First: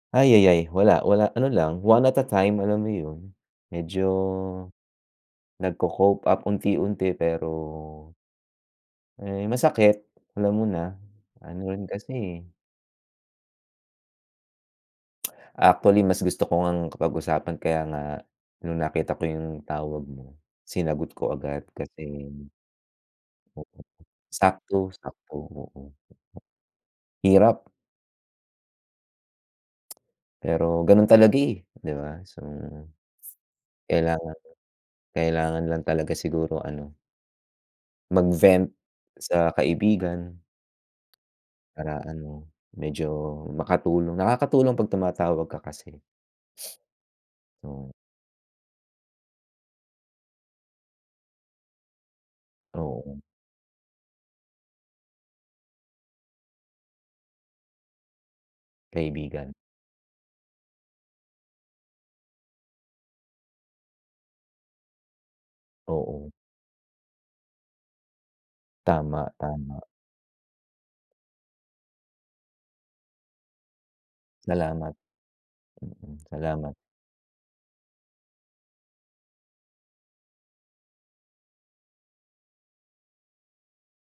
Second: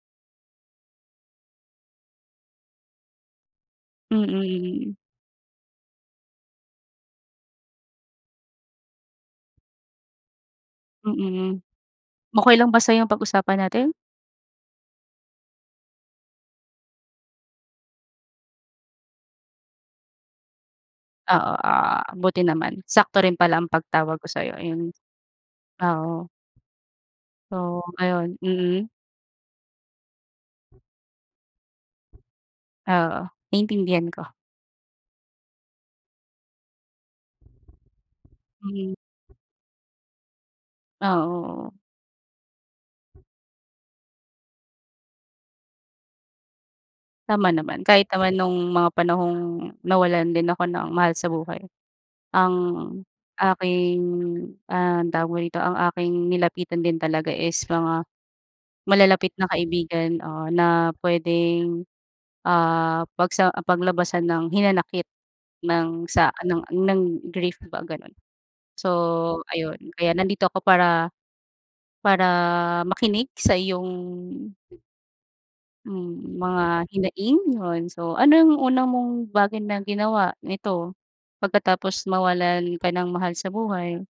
Ayayay, wala, wala, ano lang, one at a time alam mo 'yun, medyo, Mm. nagko-cope up unti-unti pero Eh, masakit, alam mo na, Mm. ano rin kasi eh. Okey lang ba sa'yong pag-usapan natin? Actually, mas gusto ko ngang pag-usapan kaya nga, nung nakita ko 'yung tawag mo sinagot ko Oo, agad ah kasi buti naman. Sakto rin pala ang pagtawag ko sa'yo. Sakto, Ayun, sakto, oo. oo. Hirap. Oo, ayon, mm. Pero ganun talaga eh 'di ba. So, Oo, naintindihan ko. kailangan kailangan lang talaga siguro ano Mag-vent Mhm. sa kaibigan. Ah, oo. Para ano, medyo makatulong, nakakatulong 'pag tumatawag ka kasi. Tama naman, kahit naman nung mga panahong nawalan din ako ng mahal sa buhay. Ang Oo. aking, ah, tawag mo rito, ang aking nilapitan din talaga is mga malalapit na Kaibigan. kaibigan, ah, na puwedeng, ah, pagsa paglabasan ng hinanakit ng Oo. sa ng ng grief ba, gano'n. So Tama, ayun, tama. kaya nandito ako para para makinig sa iyong Salamat. Mm, hmm, salamat. mga hinaing. 'Yun, so anong unang mong bagay na ginawa nito, pagkatapos mawalan ka ng mahal sa buhay?